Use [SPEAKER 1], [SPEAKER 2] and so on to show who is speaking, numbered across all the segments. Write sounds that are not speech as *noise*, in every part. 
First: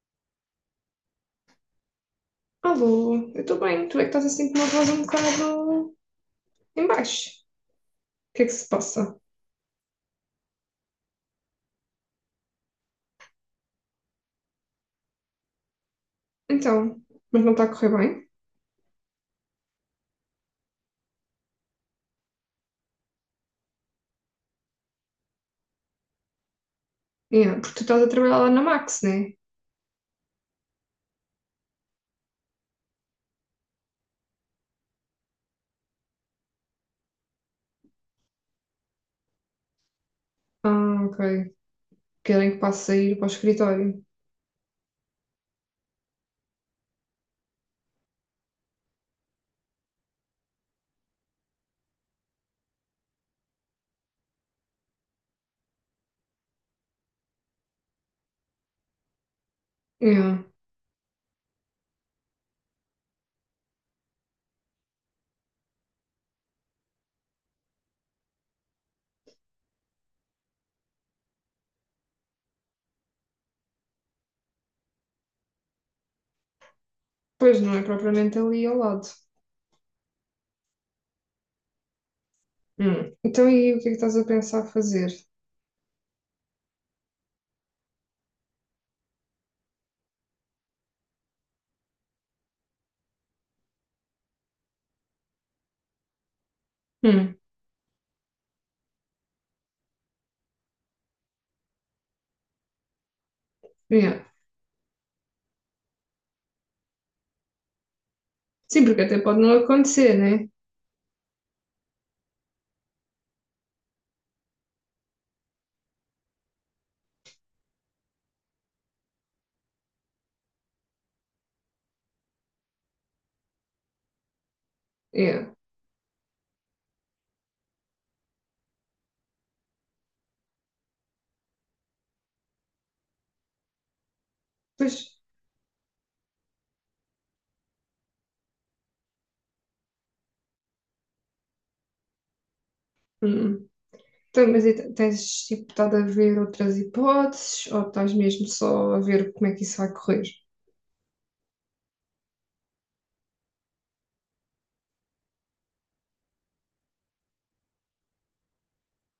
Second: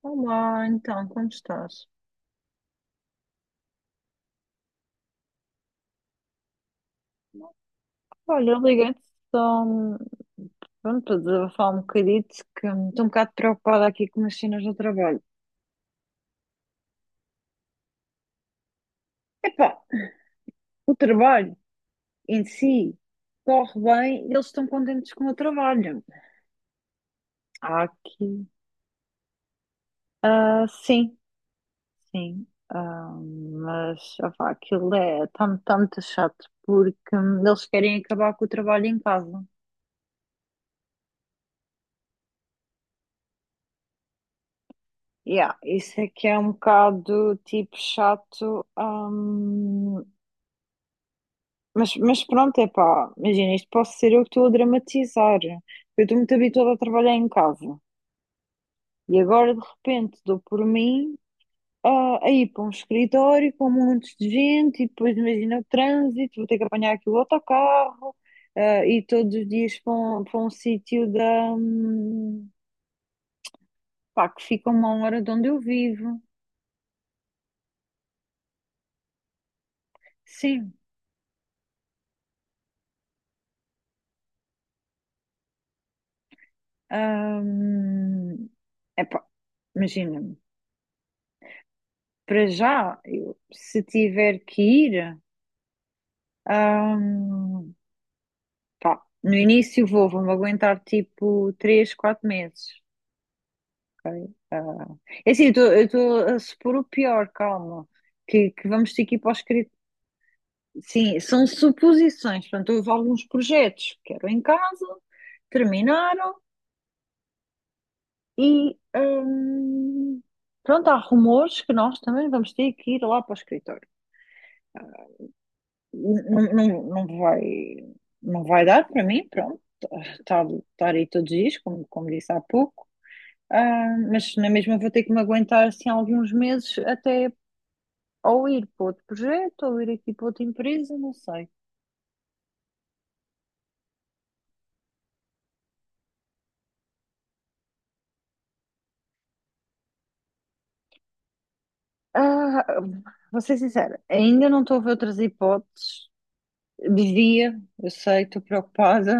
[SPEAKER 1] Olá, então, como estás?
[SPEAKER 2] Alô, eu estou bem. Tu é que estás assim com uma voz um bocado em baixo. O que é
[SPEAKER 1] Olha,
[SPEAKER 2] que
[SPEAKER 1] eu
[SPEAKER 2] se
[SPEAKER 1] liguei-te
[SPEAKER 2] passa?
[SPEAKER 1] só pronto, para desabafar um bocadito, que estou um bocado preocupada aqui com as cenas do trabalho.
[SPEAKER 2] Então, mas não está a correr bem?
[SPEAKER 1] Epá, o trabalho em si corre bem, eles estão contentes com o trabalho.
[SPEAKER 2] Yeah, porque tu
[SPEAKER 1] Há
[SPEAKER 2] estás a trabalhar
[SPEAKER 1] aqui,
[SPEAKER 2] lá na Max, né?
[SPEAKER 1] sim, sim, mas opá, aquilo é, está muito chato, porque eles querem acabar com o trabalho em casa.
[SPEAKER 2] Ah, ok. Querem que passe a ir para o escritório.
[SPEAKER 1] Yeah, isso é que é um bocado tipo chato. Mas pronto, é pá, imagina, isto posso ser eu que estou a dramatizar. Eu estou muito habituada a trabalhar em casa e agora de repente dou
[SPEAKER 2] Yeah.
[SPEAKER 1] por mim a ir para um escritório com montes de gente e depois imagina o trânsito, vou ter que apanhar aqui o autocarro e todos os dias para um sítio pá, que fica a 1 hora de onde eu vivo.
[SPEAKER 2] Pois não é propriamente ali ao lado.
[SPEAKER 1] Sim,
[SPEAKER 2] Hum. Então, e o que é que estás a pensar fazer?
[SPEAKER 1] hum, é pá, imagina, para já, eu, se tiver que ir.
[SPEAKER 2] Hum.
[SPEAKER 1] Ahm, pá, no início vou-me aguentar tipo 3 4 meses.
[SPEAKER 2] Yeah.
[SPEAKER 1] Ok? É assim, eu estou a supor o pior, calma, que
[SPEAKER 2] Sim,
[SPEAKER 1] vamos
[SPEAKER 2] porque
[SPEAKER 1] ter que ir
[SPEAKER 2] até
[SPEAKER 1] para o
[SPEAKER 2] pode não
[SPEAKER 1] escritório.
[SPEAKER 2] acontecer, né?
[SPEAKER 1] Sim, são suposições. Portanto, houve alguns projetos que eram em casa, terminaram e pronto, há rumores que nós também vamos ter que ir lá para o escritório.
[SPEAKER 2] Yeah.
[SPEAKER 1] Não, não, não vai dar para mim, pronto, estar aí todos os dias, como disse há pouco. Mas na mesma vou
[SPEAKER 2] Pois.
[SPEAKER 1] ter que me aguentar assim alguns meses, até ou ir para outro projeto, ou ir aqui para outra empresa, não sei.
[SPEAKER 2] Hum. Então, mas e tens tipo, estado a ver outras hipóteses ou estás mesmo só a ver como é que isso vai correr?
[SPEAKER 1] Ah, vou ser sincera, ainda não estou a ver outras hipóteses. Devia, eu sei, estou preocupada,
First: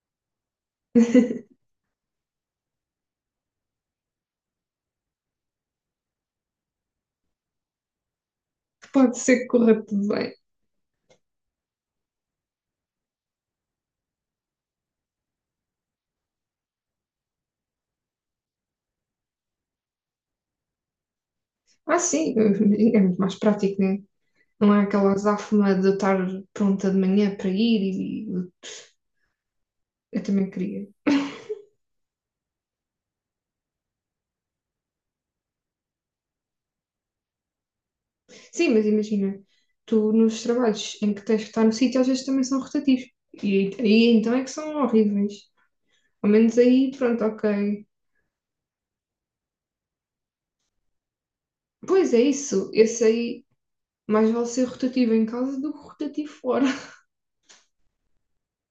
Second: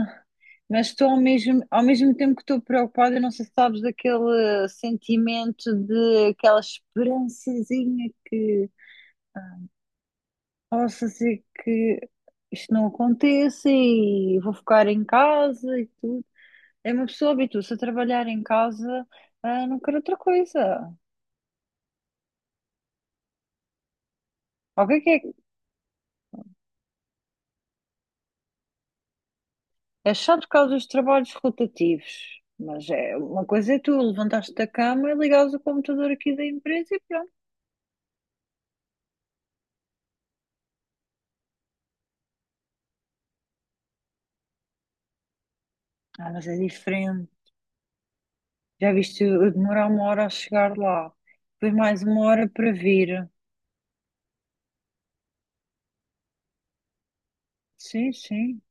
[SPEAKER 1] mas estou ao mesmo tempo que estou preocupada, não sei se sabes daquele sentimento, de aquela esperançazinha que
[SPEAKER 2] Pode ser que corra tudo bem.
[SPEAKER 1] possa ser que isto não aconteça e vou ficar em casa e tudo. É, uma pessoa habitua-se a trabalhar em casa, não quero outra coisa.
[SPEAKER 2] Ah, sim, *laughs* é muito mais prático, né? Não é
[SPEAKER 1] O que
[SPEAKER 2] aquela
[SPEAKER 1] é que
[SPEAKER 2] azáfama de eu estar pronta de manhã para ir e
[SPEAKER 1] é? É
[SPEAKER 2] eu
[SPEAKER 1] chato por
[SPEAKER 2] também
[SPEAKER 1] causa dos
[SPEAKER 2] queria.
[SPEAKER 1] trabalhos rotativos, mas é uma coisa, é tu levantaste da cama e ligares o computador aqui da empresa e pronto.
[SPEAKER 2] Sim, mas imagina, tu nos trabalhos em que tens que estar no sítio, às vezes também são rotativos. E aí então é que são horríveis. Ao
[SPEAKER 1] Mas é
[SPEAKER 2] menos aí, pronto,
[SPEAKER 1] diferente.
[SPEAKER 2] ok.
[SPEAKER 1] Já viste eu demorar 1 hora a chegar lá, depois mais
[SPEAKER 2] Pois é
[SPEAKER 1] 1 hora para
[SPEAKER 2] isso, esse
[SPEAKER 1] vir.
[SPEAKER 2] aí mais vale ser rotativo em casa do que rotativo fora. *laughs*
[SPEAKER 1] Sim, sim.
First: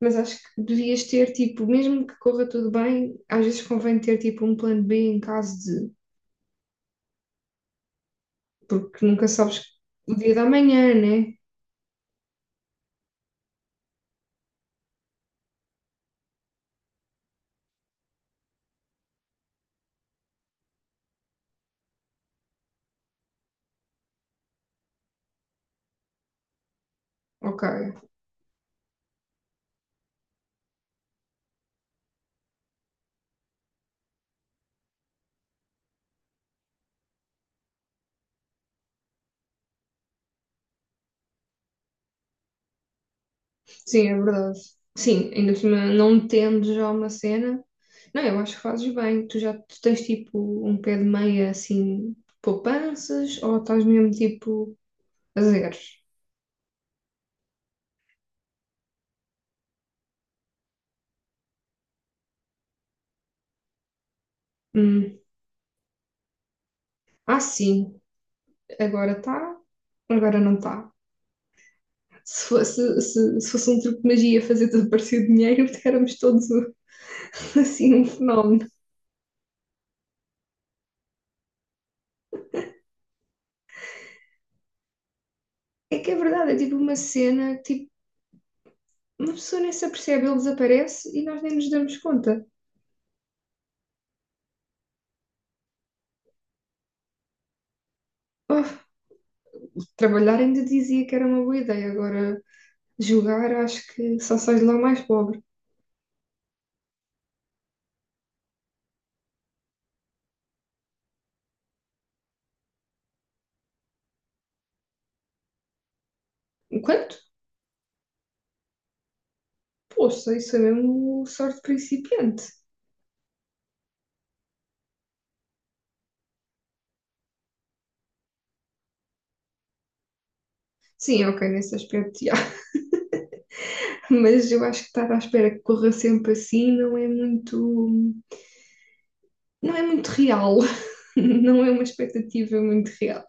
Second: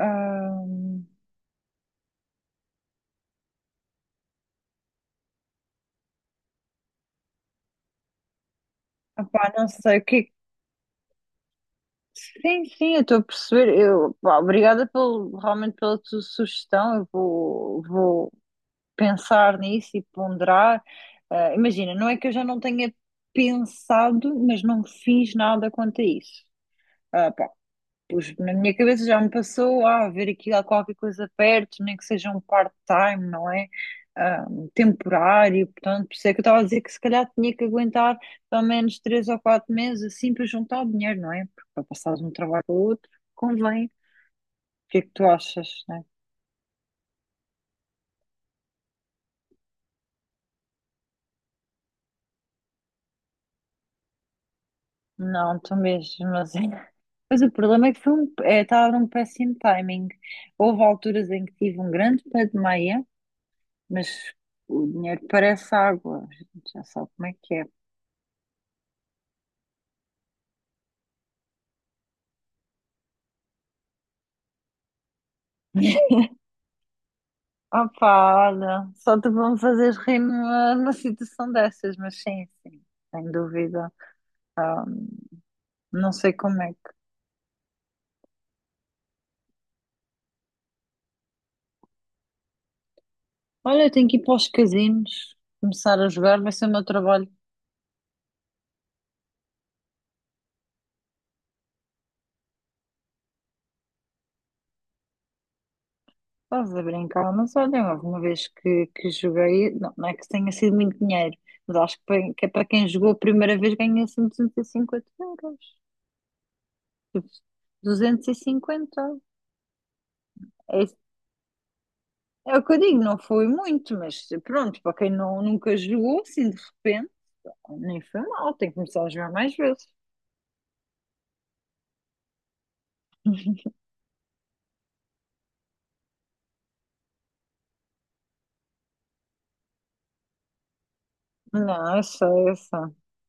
[SPEAKER 2] Mas acho que devias ter, tipo, mesmo que corra tudo bem, às vezes convém ter, tipo, um plano B em caso de porque nunca
[SPEAKER 1] opá,
[SPEAKER 2] sabes
[SPEAKER 1] não sei o
[SPEAKER 2] o
[SPEAKER 1] que.
[SPEAKER 2] dia da manhã, né?
[SPEAKER 1] Sim, sim, eu estou a perceber. Eu, pá, obrigada pelo, realmente pela tua sugestão. Eu vou pensar nisso e ponderar. Imagina, não é que eu já não tenha pensado, mas não fiz nada quanto a isso.
[SPEAKER 2] Ok,
[SPEAKER 1] Pus, na minha cabeça já me passou a ver aqui há qualquer coisa perto, nem que seja um part-time, não é? Ah, temporário, portanto, por isso é que eu estava a dizer que se calhar tinha que aguentar pelo menos 3 ou 4 meses assim, para juntar o dinheiro, não é? Porque para passar de um trabalho para o outro, convém. O
[SPEAKER 2] sim, é verdade.
[SPEAKER 1] que é que tu
[SPEAKER 2] Sim, ainda por
[SPEAKER 1] achas,
[SPEAKER 2] cima,
[SPEAKER 1] né?
[SPEAKER 2] não tendo já uma cena. Não, eu acho que fazes bem. Tu já tu tens tipo um pé de meia assim, poupanças, ou estás mesmo tipo a
[SPEAKER 1] Não, tu
[SPEAKER 2] zeros?
[SPEAKER 1] mesmo, mas *laughs* mas o problema é que foi um, é, estava num péssimo timing. Houve alturas em que tive um grande pé de meia, mas o
[SPEAKER 2] Hum.
[SPEAKER 1] dinheiro parece água, a gente já sabe como é
[SPEAKER 2] Ah,
[SPEAKER 1] que é.
[SPEAKER 2] sim, agora está, agora não está. Se fosse um truque de magia fazer desaparecer dinheiro, *laughs* éramos todos assim um
[SPEAKER 1] Pá,
[SPEAKER 2] fenómeno.
[SPEAKER 1] olha, só te vão fazer rir numa situação dessas, mas sim, sim, sem dúvida. Ah,
[SPEAKER 2] É que
[SPEAKER 1] não
[SPEAKER 2] é
[SPEAKER 1] sei
[SPEAKER 2] verdade, é
[SPEAKER 1] como é
[SPEAKER 2] tipo uma
[SPEAKER 1] que.
[SPEAKER 2] cena tipo, uma pessoa nem se apercebe, ele desaparece e nós nem nos damos conta.
[SPEAKER 1] Olha, eu tenho que ir para os casinos, começar a jogar, vai ser o meu trabalho.
[SPEAKER 2] Oh, trabalhar ainda dizia que era uma boa ideia, agora jogar acho que só sai de lá mais pobre.
[SPEAKER 1] Estás a brincar, mas olha, houve uma vez que joguei, não, não é que tenha sido muito dinheiro, mas acho que, que é, para quem jogou a primeira vez, ganha assim 250 euros.
[SPEAKER 2] Enquanto?
[SPEAKER 1] Tipo, 250.
[SPEAKER 2] Poxa, isso é
[SPEAKER 1] É,
[SPEAKER 2] mesmo sorte principiante.
[SPEAKER 1] é o que eu digo, não foi muito, mas pronto, para quem não, nunca jogou, assim de repente. Nem foi mal, tem que começar a jogar mais vezes.
[SPEAKER 2] Sim, ok, nesse aspecto, já.
[SPEAKER 1] *laughs*
[SPEAKER 2] *laughs* Mas eu acho que estar à espera que corra sempre assim não é muito. Não é muito real, *laughs* não é uma
[SPEAKER 1] Não, eu sei, eu
[SPEAKER 2] expectativa muito
[SPEAKER 1] sei.
[SPEAKER 2] real.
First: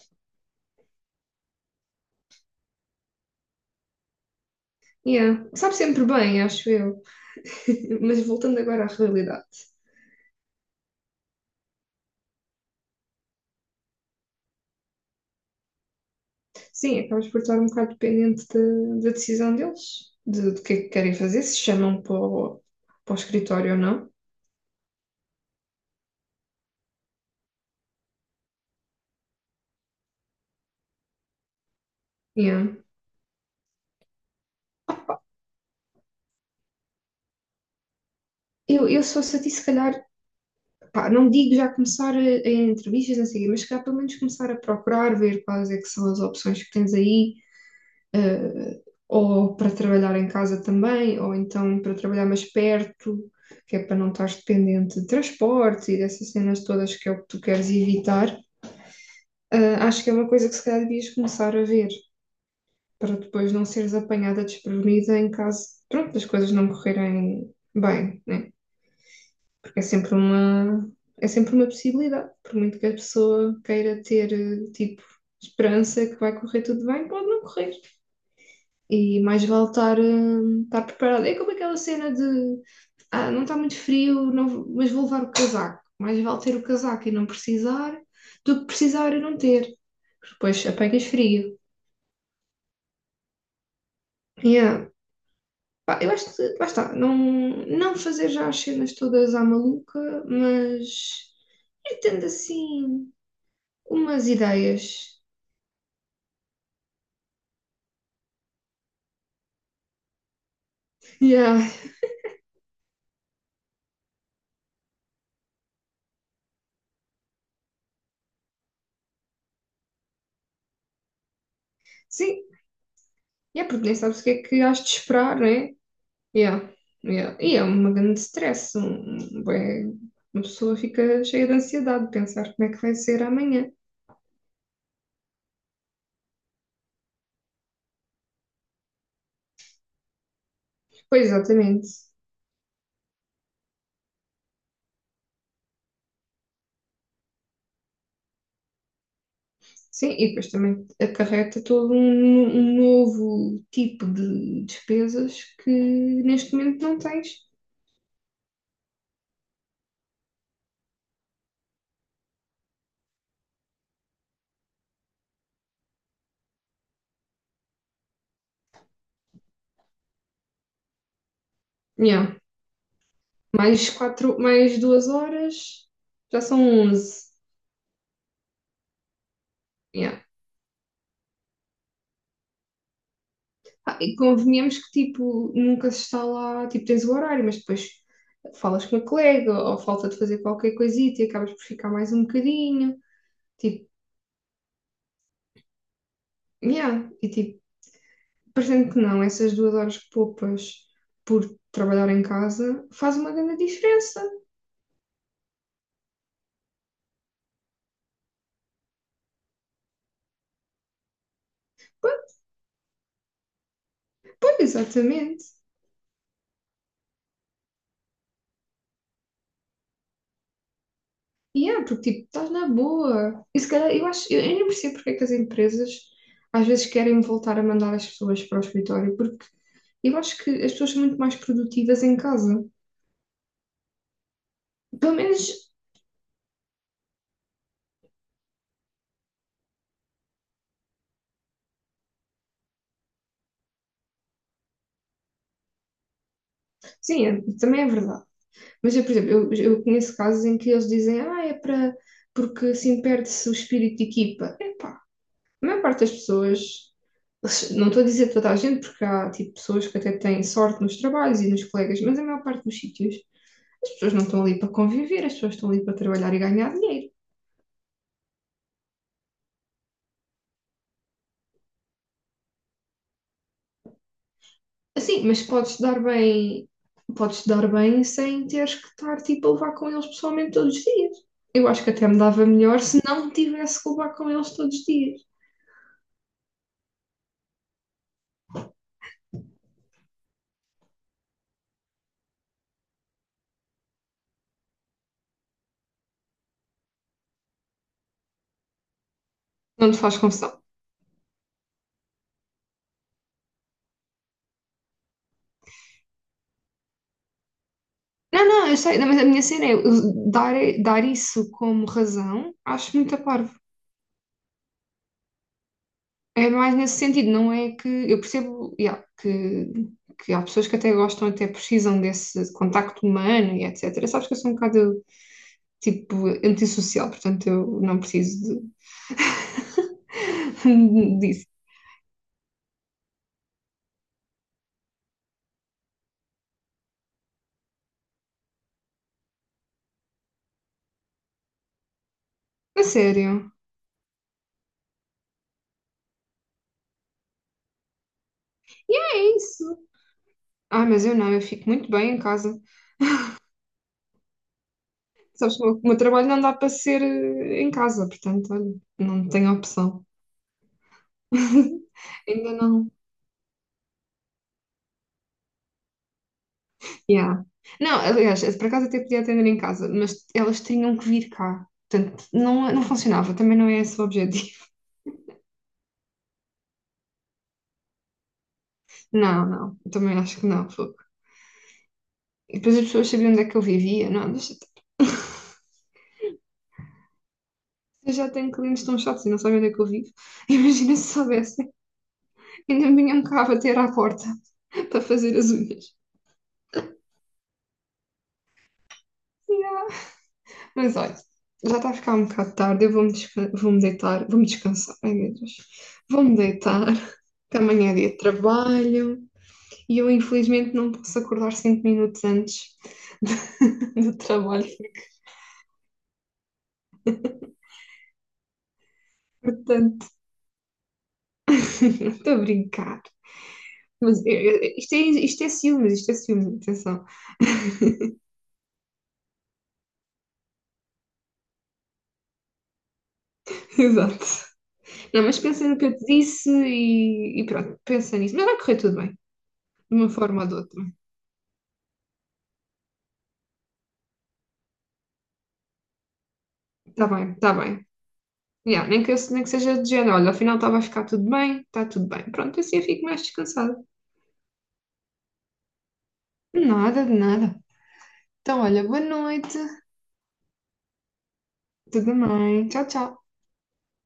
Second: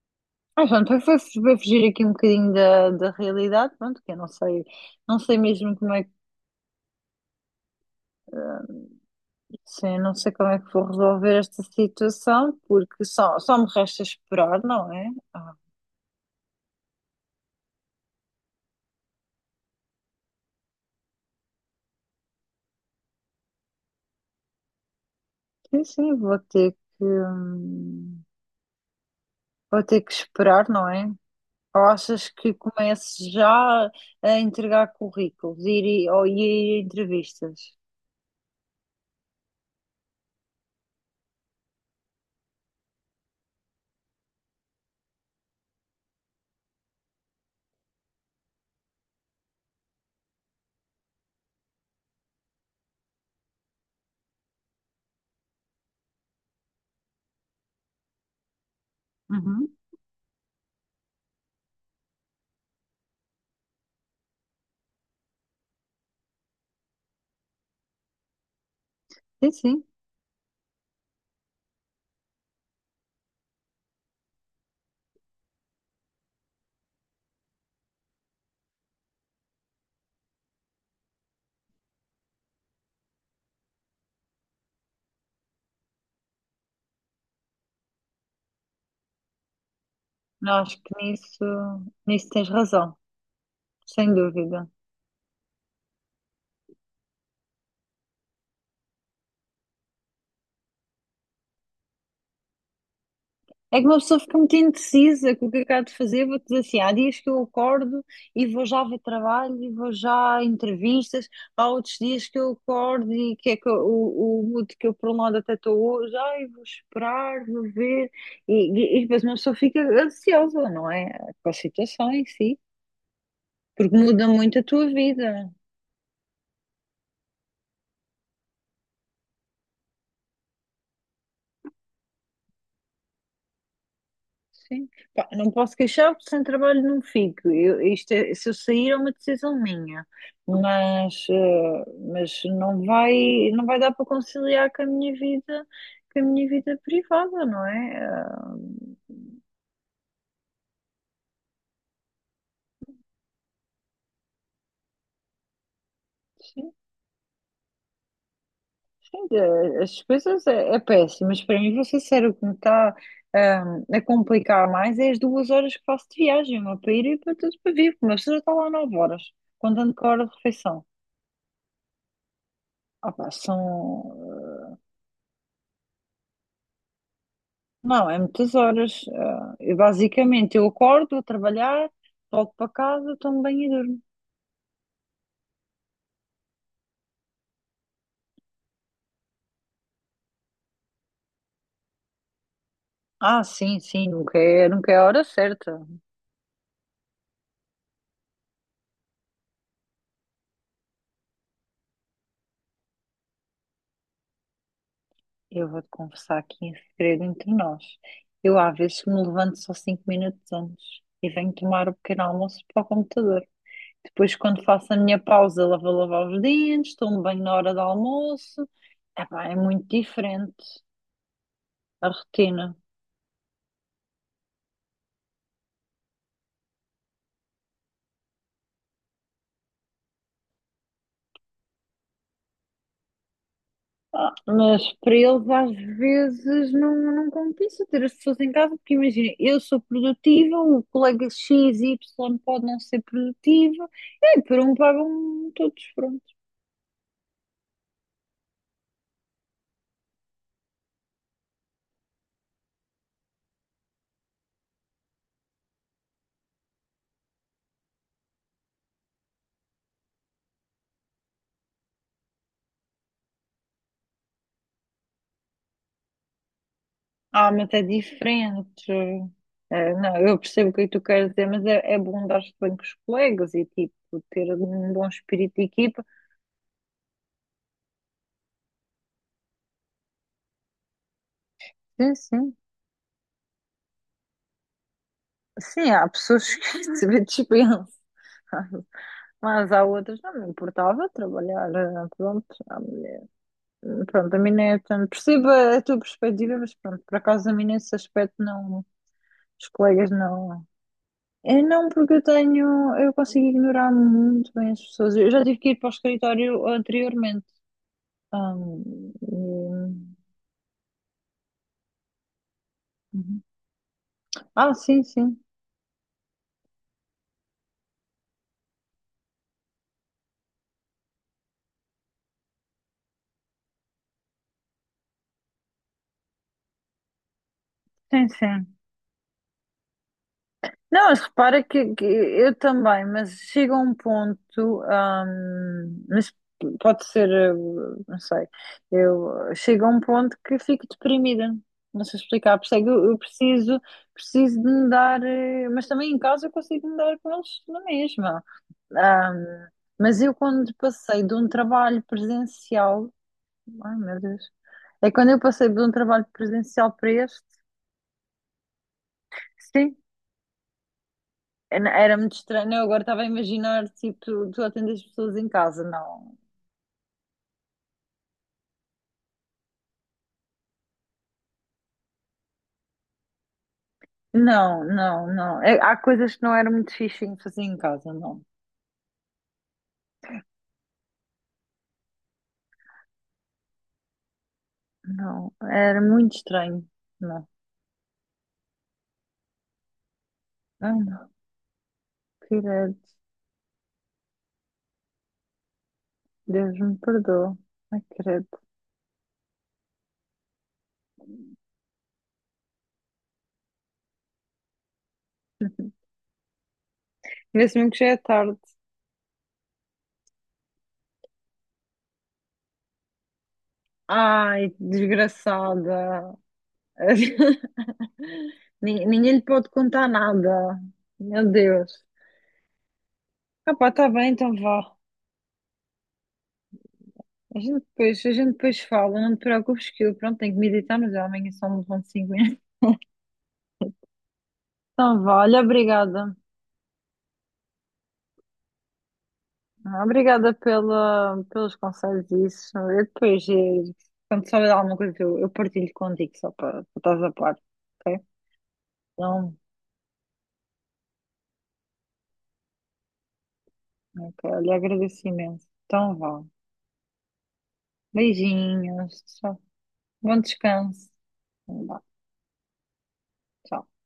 [SPEAKER 1] Pronto, foi fugir aqui um bocadinho da realidade, pronto, que eu não sei, não sei
[SPEAKER 2] Yeah.
[SPEAKER 1] mesmo
[SPEAKER 2] Sabe
[SPEAKER 1] como é
[SPEAKER 2] sempre
[SPEAKER 1] que,
[SPEAKER 2] bem, acho eu. *laughs* Mas voltando agora à realidade.
[SPEAKER 1] sim, não sei como é que vou resolver esta situação, porque só me resta esperar, não é?
[SPEAKER 2] Sim, acabas por estar um bocado dependente da decisão deles, do que é que querem fazer, se chamam para o escritório ou não.
[SPEAKER 1] Sim, sim, hum, vou ter que esperar, não é? Ou achas que
[SPEAKER 2] Yeah.
[SPEAKER 1] comece já a entregar currículos, ou ir a entrevistas?
[SPEAKER 2] Se fosse a ti, se calhar, pá, não digo já começar a entrevistas, não sei o quê, mas se calhar pelo menos começar a procurar, ver quais é que são as opções que tens aí, eh, ou para trabalhar em casa também, ou então para trabalhar mais perto, que é para não estar dependente de transportes e dessas cenas todas que é o que tu queres evitar.
[SPEAKER 1] Uhum.
[SPEAKER 2] Acho que é uma coisa que se calhar devias começar a ver. Para depois não seres apanhada desprevenida em caso, pronto, das coisas não correrem bem, né?
[SPEAKER 1] Sim,
[SPEAKER 2] Porque
[SPEAKER 1] sim.
[SPEAKER 2] é sempre uma possibilidade, por muito que a pessoa queira ter, tipo, esperança que vai correr tudo bem, pode não correr. E mais vale estar preparada. É como aquela cena de, ah, não está muito frio, não, mas vou levar o casaco. Mais vale ter o casaco e não precisar do que precisar e não ter.
[SPEAKER 1] Não,
[SPEAKER 2] Depois
[SPEAKER 1] acho que
[SPEAKER 2] apanhas
[SPEAKER 1] nisso,
[SPEAKER 2] frio.
[SPEAKER 1] nisso tens razão, sem dúvida.
[SPEAKER 2] Yeah. Pá, eu acho que, lá está, não, não fazer já as cenas todas à maluca, mas ir tendo assim
[SPEAKER 1] É que uma pessoa
[SPEAKER 2] umas
[SPEAKER 1] fica muito
[SPEAKER 2] ideias.
[SPEAKER 1] indecisa com o que acaba de fazer. Vou-te dizer assim: há dias que eu acordo e vou já ver trabalho e vou já a entrevistas. Há
[SPEAKER 2] Yeah.
[SPEAKER 1] outros dias que eu acordo e que é que o mood que eu, por um lado, até estou hoje. Ai, vou esperar, vou ver. E, e depois uma pessoa fica ansiosa, não é? Com a situação em
[SPEAKER 2] Sim,
[SPEAKER 1] si,
[SPEAKER 2] yeah, porque nem
[SPEAKER 1] porque
[SPEAKER 2] sabes o
[SPEAKER 1] muda
[SPEAKER 2] que é
[SPEAKER 1] muito
[SPEAKER 2] que
[SPEAKER 1] a
[SPEAKER 2] has
[SPEAKER 1] tua
[SPEAKER 2] de esperar,
[SPEAKER 1] vida.
[SPEAKER 2] né? Yeah. Yeah. E é uma grande stress. Um, bué- uma pessoa fica cheia de ansiedade de pensar como é que vai ser amanhã.
[SPEAKER 1] Sim. Pá, não posso queixar porque sem trabalho não fico. Eu, se eu sair é uma decisão minha,
[SPEAKER 2] Pois,
[SPEAKER 1] mas, eh,
[SPEAKER 2] exatamente.
[SPEAKER 1] mas não vai dar para conciliar com a minha vida, privada, não é?
[SPEAKER 2] Sim, e depois também acarreta todo um novo tipo de despesas que neste
[SPEAKER 1] Sim,
[SPEAKER 2] momento não tens.
[SPEAKER 1] sim, as despesas é, é péssimo, mas para mim, vou ser sincera, o que me está, ah, a complicar mais é as 2 horas que faço de viagem, uma para ir e para tudo para vir, porque uma pessoa já está lá 9 horas, contando com a hora de refeição.
[SPEAKER 2] Yeah.
[SPEAKER 1] Pá,
[SPEAKER 2] Mais
[SPEAKER 1] são.
[SPEAKER 2] quatro, mais 2 horas, já são 11.
[SPEAKER 1] Não, é muitas horas. Eu,
[SPEAKER 2] Yeah.
[SPEAKER 1] basicamente, eu acordo, vou trabalhar, volto para casa, tomo banho e
[SPEAKER 2] Ah,
[SPEAKER 1] durmo.
[SPEAKER 2] e convenhamos que, tipo, nunca se está lá, tipo, tens o horário, mas depois falas com a colega ou falta de fazer qualquer coisita e acabas por ficar mais um bocadinho.
[SPEAKER 1] Sim,
[SPEAKER 2] Tipo,
[SPEAKER 1] sim, nunca é, a hora certa.
[SPEAKER 2] yeah. E, tipo, parecendo que não, essas 2 horas que poupas por trabalhar em casa faz uma grande diferença.
[SPEAKER 1] Eu vou-te confessar aqui em segredo entre nós. Eu, às vezes, me levanto só 5 minutos antes e venho tomar o pequeno
[SPEAKER 2] Pois,
[SPEAKER 1] almoço para o computador. Depois,
[SPEAKER 2] pois,
[SPEAKER 1] quando faço a minha
[SPEAKER 2] exatamente.
[SPEAKER 1] pausa, lá vou lavar os dentes, tomo banho na hora do almoço. Epá, é muito diferente
[SPEAKER 2] E é porque
[SPEAKER 1] a
[SPEAKER 2] tipo, estás na
[SPEAKER 1] rotina.
[SPEAKER 2] boa. E se calhar, eu acho, eu nem percebo porque é que as empresas às vezes querem voltar a mandar as pessoas para o escritório, porque eu acho que as pessoas são muito mais produtivas em casa.
[SPEAKER 1] Mas
[SPEAKER 2] Pelo
[SPEAKER 1] para
[SPEAKER 2] menos,
[SPEAKER 1] eles às vezes não, compensa ter as pessoas em casa, porque imagina, eu sou produtiva, o colega X, Y pode não ser produtivo, e aí, por um pagam todos, pronto.
[SPEAKER 2] sim, é- também é verdade. Mas eu, por exemplo, eu conheço casos em que eles dizem, ah, é para, porque assim perde-se o espírito de equipa. Epá, a maior parte das pessoas, não estou a dizer toda a gente, porque há tipo, pessoas que até têm sorte nos trabalhos e nos colegas, mas a maior parte dos sítios, as pessoas não estão ali para conviver, as pessoas estão ali para trabalhar e ganhar dinheiro.
[SPEAKER 1] Mas é diferente. Não, eu percebo o que é que tu queres dizer, mas é bom dar-se bem com os colegas e tipo ter um bom
[SPEAKER 2] Assim, mas
[SPEAKER 1] espírito de
[SPEAKER 2] podes te dar
[SPEAKER 1] equipa.
[SPEAKER 2] bem, podes te dar bem sem teres que estar tipo, a levar com eles pessoalmente todos os dias. Eu acho que até
[SPEAKER 1] Sim,
[SPEAKER 2] me dava
[SPEAKER 1] sim.
[SPEAKER 2] melhor se não tivesse que levar com eles todos os dias.
[SPEAKER 1] Sim, há pessoas que *laughs* se dispensam. Mas há outras, não me importava trabalhar, pronto. Pronto, a mim não é tanto. Percebo a tua perspectiva, mas pronto, por acaso a mim nesse aspecto não. Os
[SPEAKER 2] Não te
[SPEAKER 1] colegas
[SPEAKER 2] faz confusão.
[SPEAKER 1] não. É não, porque eu tenho. Eu consigo ignorar muito bem as pessoas. Eu já tive que ir para o escritório anteriormente.
[SPEAKER 2] Não,
[SPEAKER 1] Ah,
[SPEAKER 2] não, eu sei, mas a minha cena é eu
[SPEAKER 1] e-
[SPEAKER 2] dar isso como razão, acho muito a
[SPEAKER 1] Uhum.
[SPEAKER 2] parvo.
[SPEAKER 1] Sim, sim.
[SPEAKER 2] É mais nesse sentido, não é que eu percebo, yeah, que há pessoas que até gostam, até precisam desse contacto humano e etc. Sabes que eu sou um bocado tipo antissocial, portanto eu não
[SPEAKER 1] Sim,
[SPEAKER 2] preciso
[SPEAKER 1] sim. Não, mas
[SPEAKER 2] *laughs* disso.
[SPEAKER 1] repara que eu também, mas chega um ponto, mas pode ser, não sei, eu chega um ponto que fico deprimida, não sei explicar,
[SPEAKER 2] A
[SPEAKER 1] percebe? Eu
[SPEAKER 2] sério,
[SPEAKER 1] preciso de me dar, mas também em casa eu consigo me dar com eles na mesma.
[SPEAKER 2] é isso.
[SPEAKER 1] Hum, mas eu quando
[SPEAKER 2] Ah, mas eu
[SPEAKER 1] passei
[SPEAKER 2] não,
[SPEAKER 1] de
[SPEAKER 2] eu
[SPEAKER 1] um
[SPEAKER 2] fico muito
[SPEAKER 1] trabalho
[SPEAKER 2] bem em casa.
[SPEAKER 1] presencial, ai meu Deus, é quando eu
[SPEAKER 2] Sabes que
[SPEAKER 1] passei
[SPEAKER 2] o
[SPEAKER 1] de um
[SPEAKER 2] meu
[SPEAKER 1] trabalho
[SPEAKER 2] trabalho não dá para
[SPEAKER 1] presencial
[SPEAKER 2] ser
[SPEAKER 1] para este.
[SPEAKER 2] eh, em casa, portanto, olha, não tenho
[SPEAKER 1] Sim.
[SPEAKER 2] opção.
[SPEAKER 1] Era
[SPEAKER 2] *laughs*
[SPEAKER 1] era muito
[SPEAKER 2] Ainda
[SPEAKER 1] estranho. Eu
[SPEAKER 2] não.
[SPEAKER 1] agora estava a imaginar, tipo, tu atendes pessoas em casa. Não,
[SPEAKER 2] Yeah. Não, aliás, por acaso até podia atender em casa, mas elas tinham que vir cá. Portanto, não, não funcionava, também não é esse o objetivo. *laughs*
[SPEAKER 1] não, não, não. Há coisas que não era muito fixe em fazer em casa, não.
[SPEAKER 2] Não, não, eu também acho que não. Fogo. E depois as pessoas sabiam onde é que eu vivia. Não, deixa estar.
[SPEAKER 1] Não,
[SPEAKER 2] *laughs*
[SPEAKER 1] era muito estranho. Não.
[SPEAKER 2] Eu já tenho clientes tão chatos e não sabem onde é que eu vivo. *laughs* Imagina
[SPEAKER 1] Ai,
[SPEAKER 2] se
[SPEAKER 1] não.
[SPEAKER 2] soubessem, ainda
[SPEAKER 1] Credo.
[SPEAKER 2] me vinham cá bater à porta *laughs* para fazer as unhas.
[SPEAKER 1] Deus me perdoa. Ai, credo.
[SPEAKER 2] Yeah. Mas olha, já está a ficar um bocado tarde, eu vou-me deitar, vou-me descansar. Ai meu Deus, vou-me deitar, *laughs* que
[SPEAKER 1] Vê-se mesmo
[SPEAKER 2] amanhã é
[SPEAKER 1] que já
[SPEAKER 2] dia
[SPEAKER 1] é
[SPEAKER 2] de
[SPEAKER 1] tarde.
[SPEAKER 2] trabalho. E eu, infelizmente, não posso acordar 5 minutos antes *laughs* do, trabalho.
[SPEAKER 1] Ai, desgraçada. *laughs* Ninguém lhe pode
[SPEAKER 2] Portanto,
[SPEAKER 1] contar nada. Meu Deus.
[SPEAKER 2] *laughs* estou a brincar.
[SPEAKER 1] Pá, tá
[SPEAKER 2] Mas
[SPEAKER 1] bem, então
[SPEAKER 2] eh,
[SPEAKER 1] vá.
[SPEAKER 2] isto é, isto é ciúmes, atenção.
[SPEAKER 1] A gente
[SPEAKER 2] *laughs*
[SPEAKER 1] depois, a gente depois fala, não te preocupes que eu, pronto, tenho que meditar, mas eu amanhã só me levanto cinco. *laughs*
[SPEAKER 2] Exato.
[SPEAKER 1] Então,
[SPEAKER 2] Não,
[SPEAKER 1] vá,
[SPEAKER 2] mas
[SPEAKER 1] olha,
[SPEAKER 2] pensa no que eu te
[SPEAKER 1] obrigada.
[SPEAKER 2] disse e pronto, pensa nisso. Mas vai correr tudo bem, de uma forma ou
[SPEAKER 1] Obrigada
[SPEAKER 2] de outra.
[SPEAKER 1] pelos conselhos e isso. Eu depois, quando souber de alguma coisa, eu partilho contigo, só para
[SPEAKER 2] Está
[SPEAKER 1] estás a
[SPEAKER 2] bem, está
[SPEAKER 1] par,
[SPEAKER 2] bem.
[SPEAKER 1] ok?
[SPEAKER 2] Yeah, nem que, nem que
[SPEAKER 1] Então,
[SPEAKER 2] seja de género, olha, afinal está, vai ficar tudo bem, está tudo bem. Pronto, assim eu fico mais descansada.
[SPEAKER 1] ok, olha, agradeço imenso. Então, vá.
[SPEAKER 2] Nada, de nada. Então, olha, boa
[SPEAKER 1] Beijinhos,
[SPEAKER 2] noite.
[SPEAKER 1] tchau. Bom descanso. Vá,
[SPEAKER 2] Tudo bem. Tchau, tchau.
[SPEAKER 1] tchau.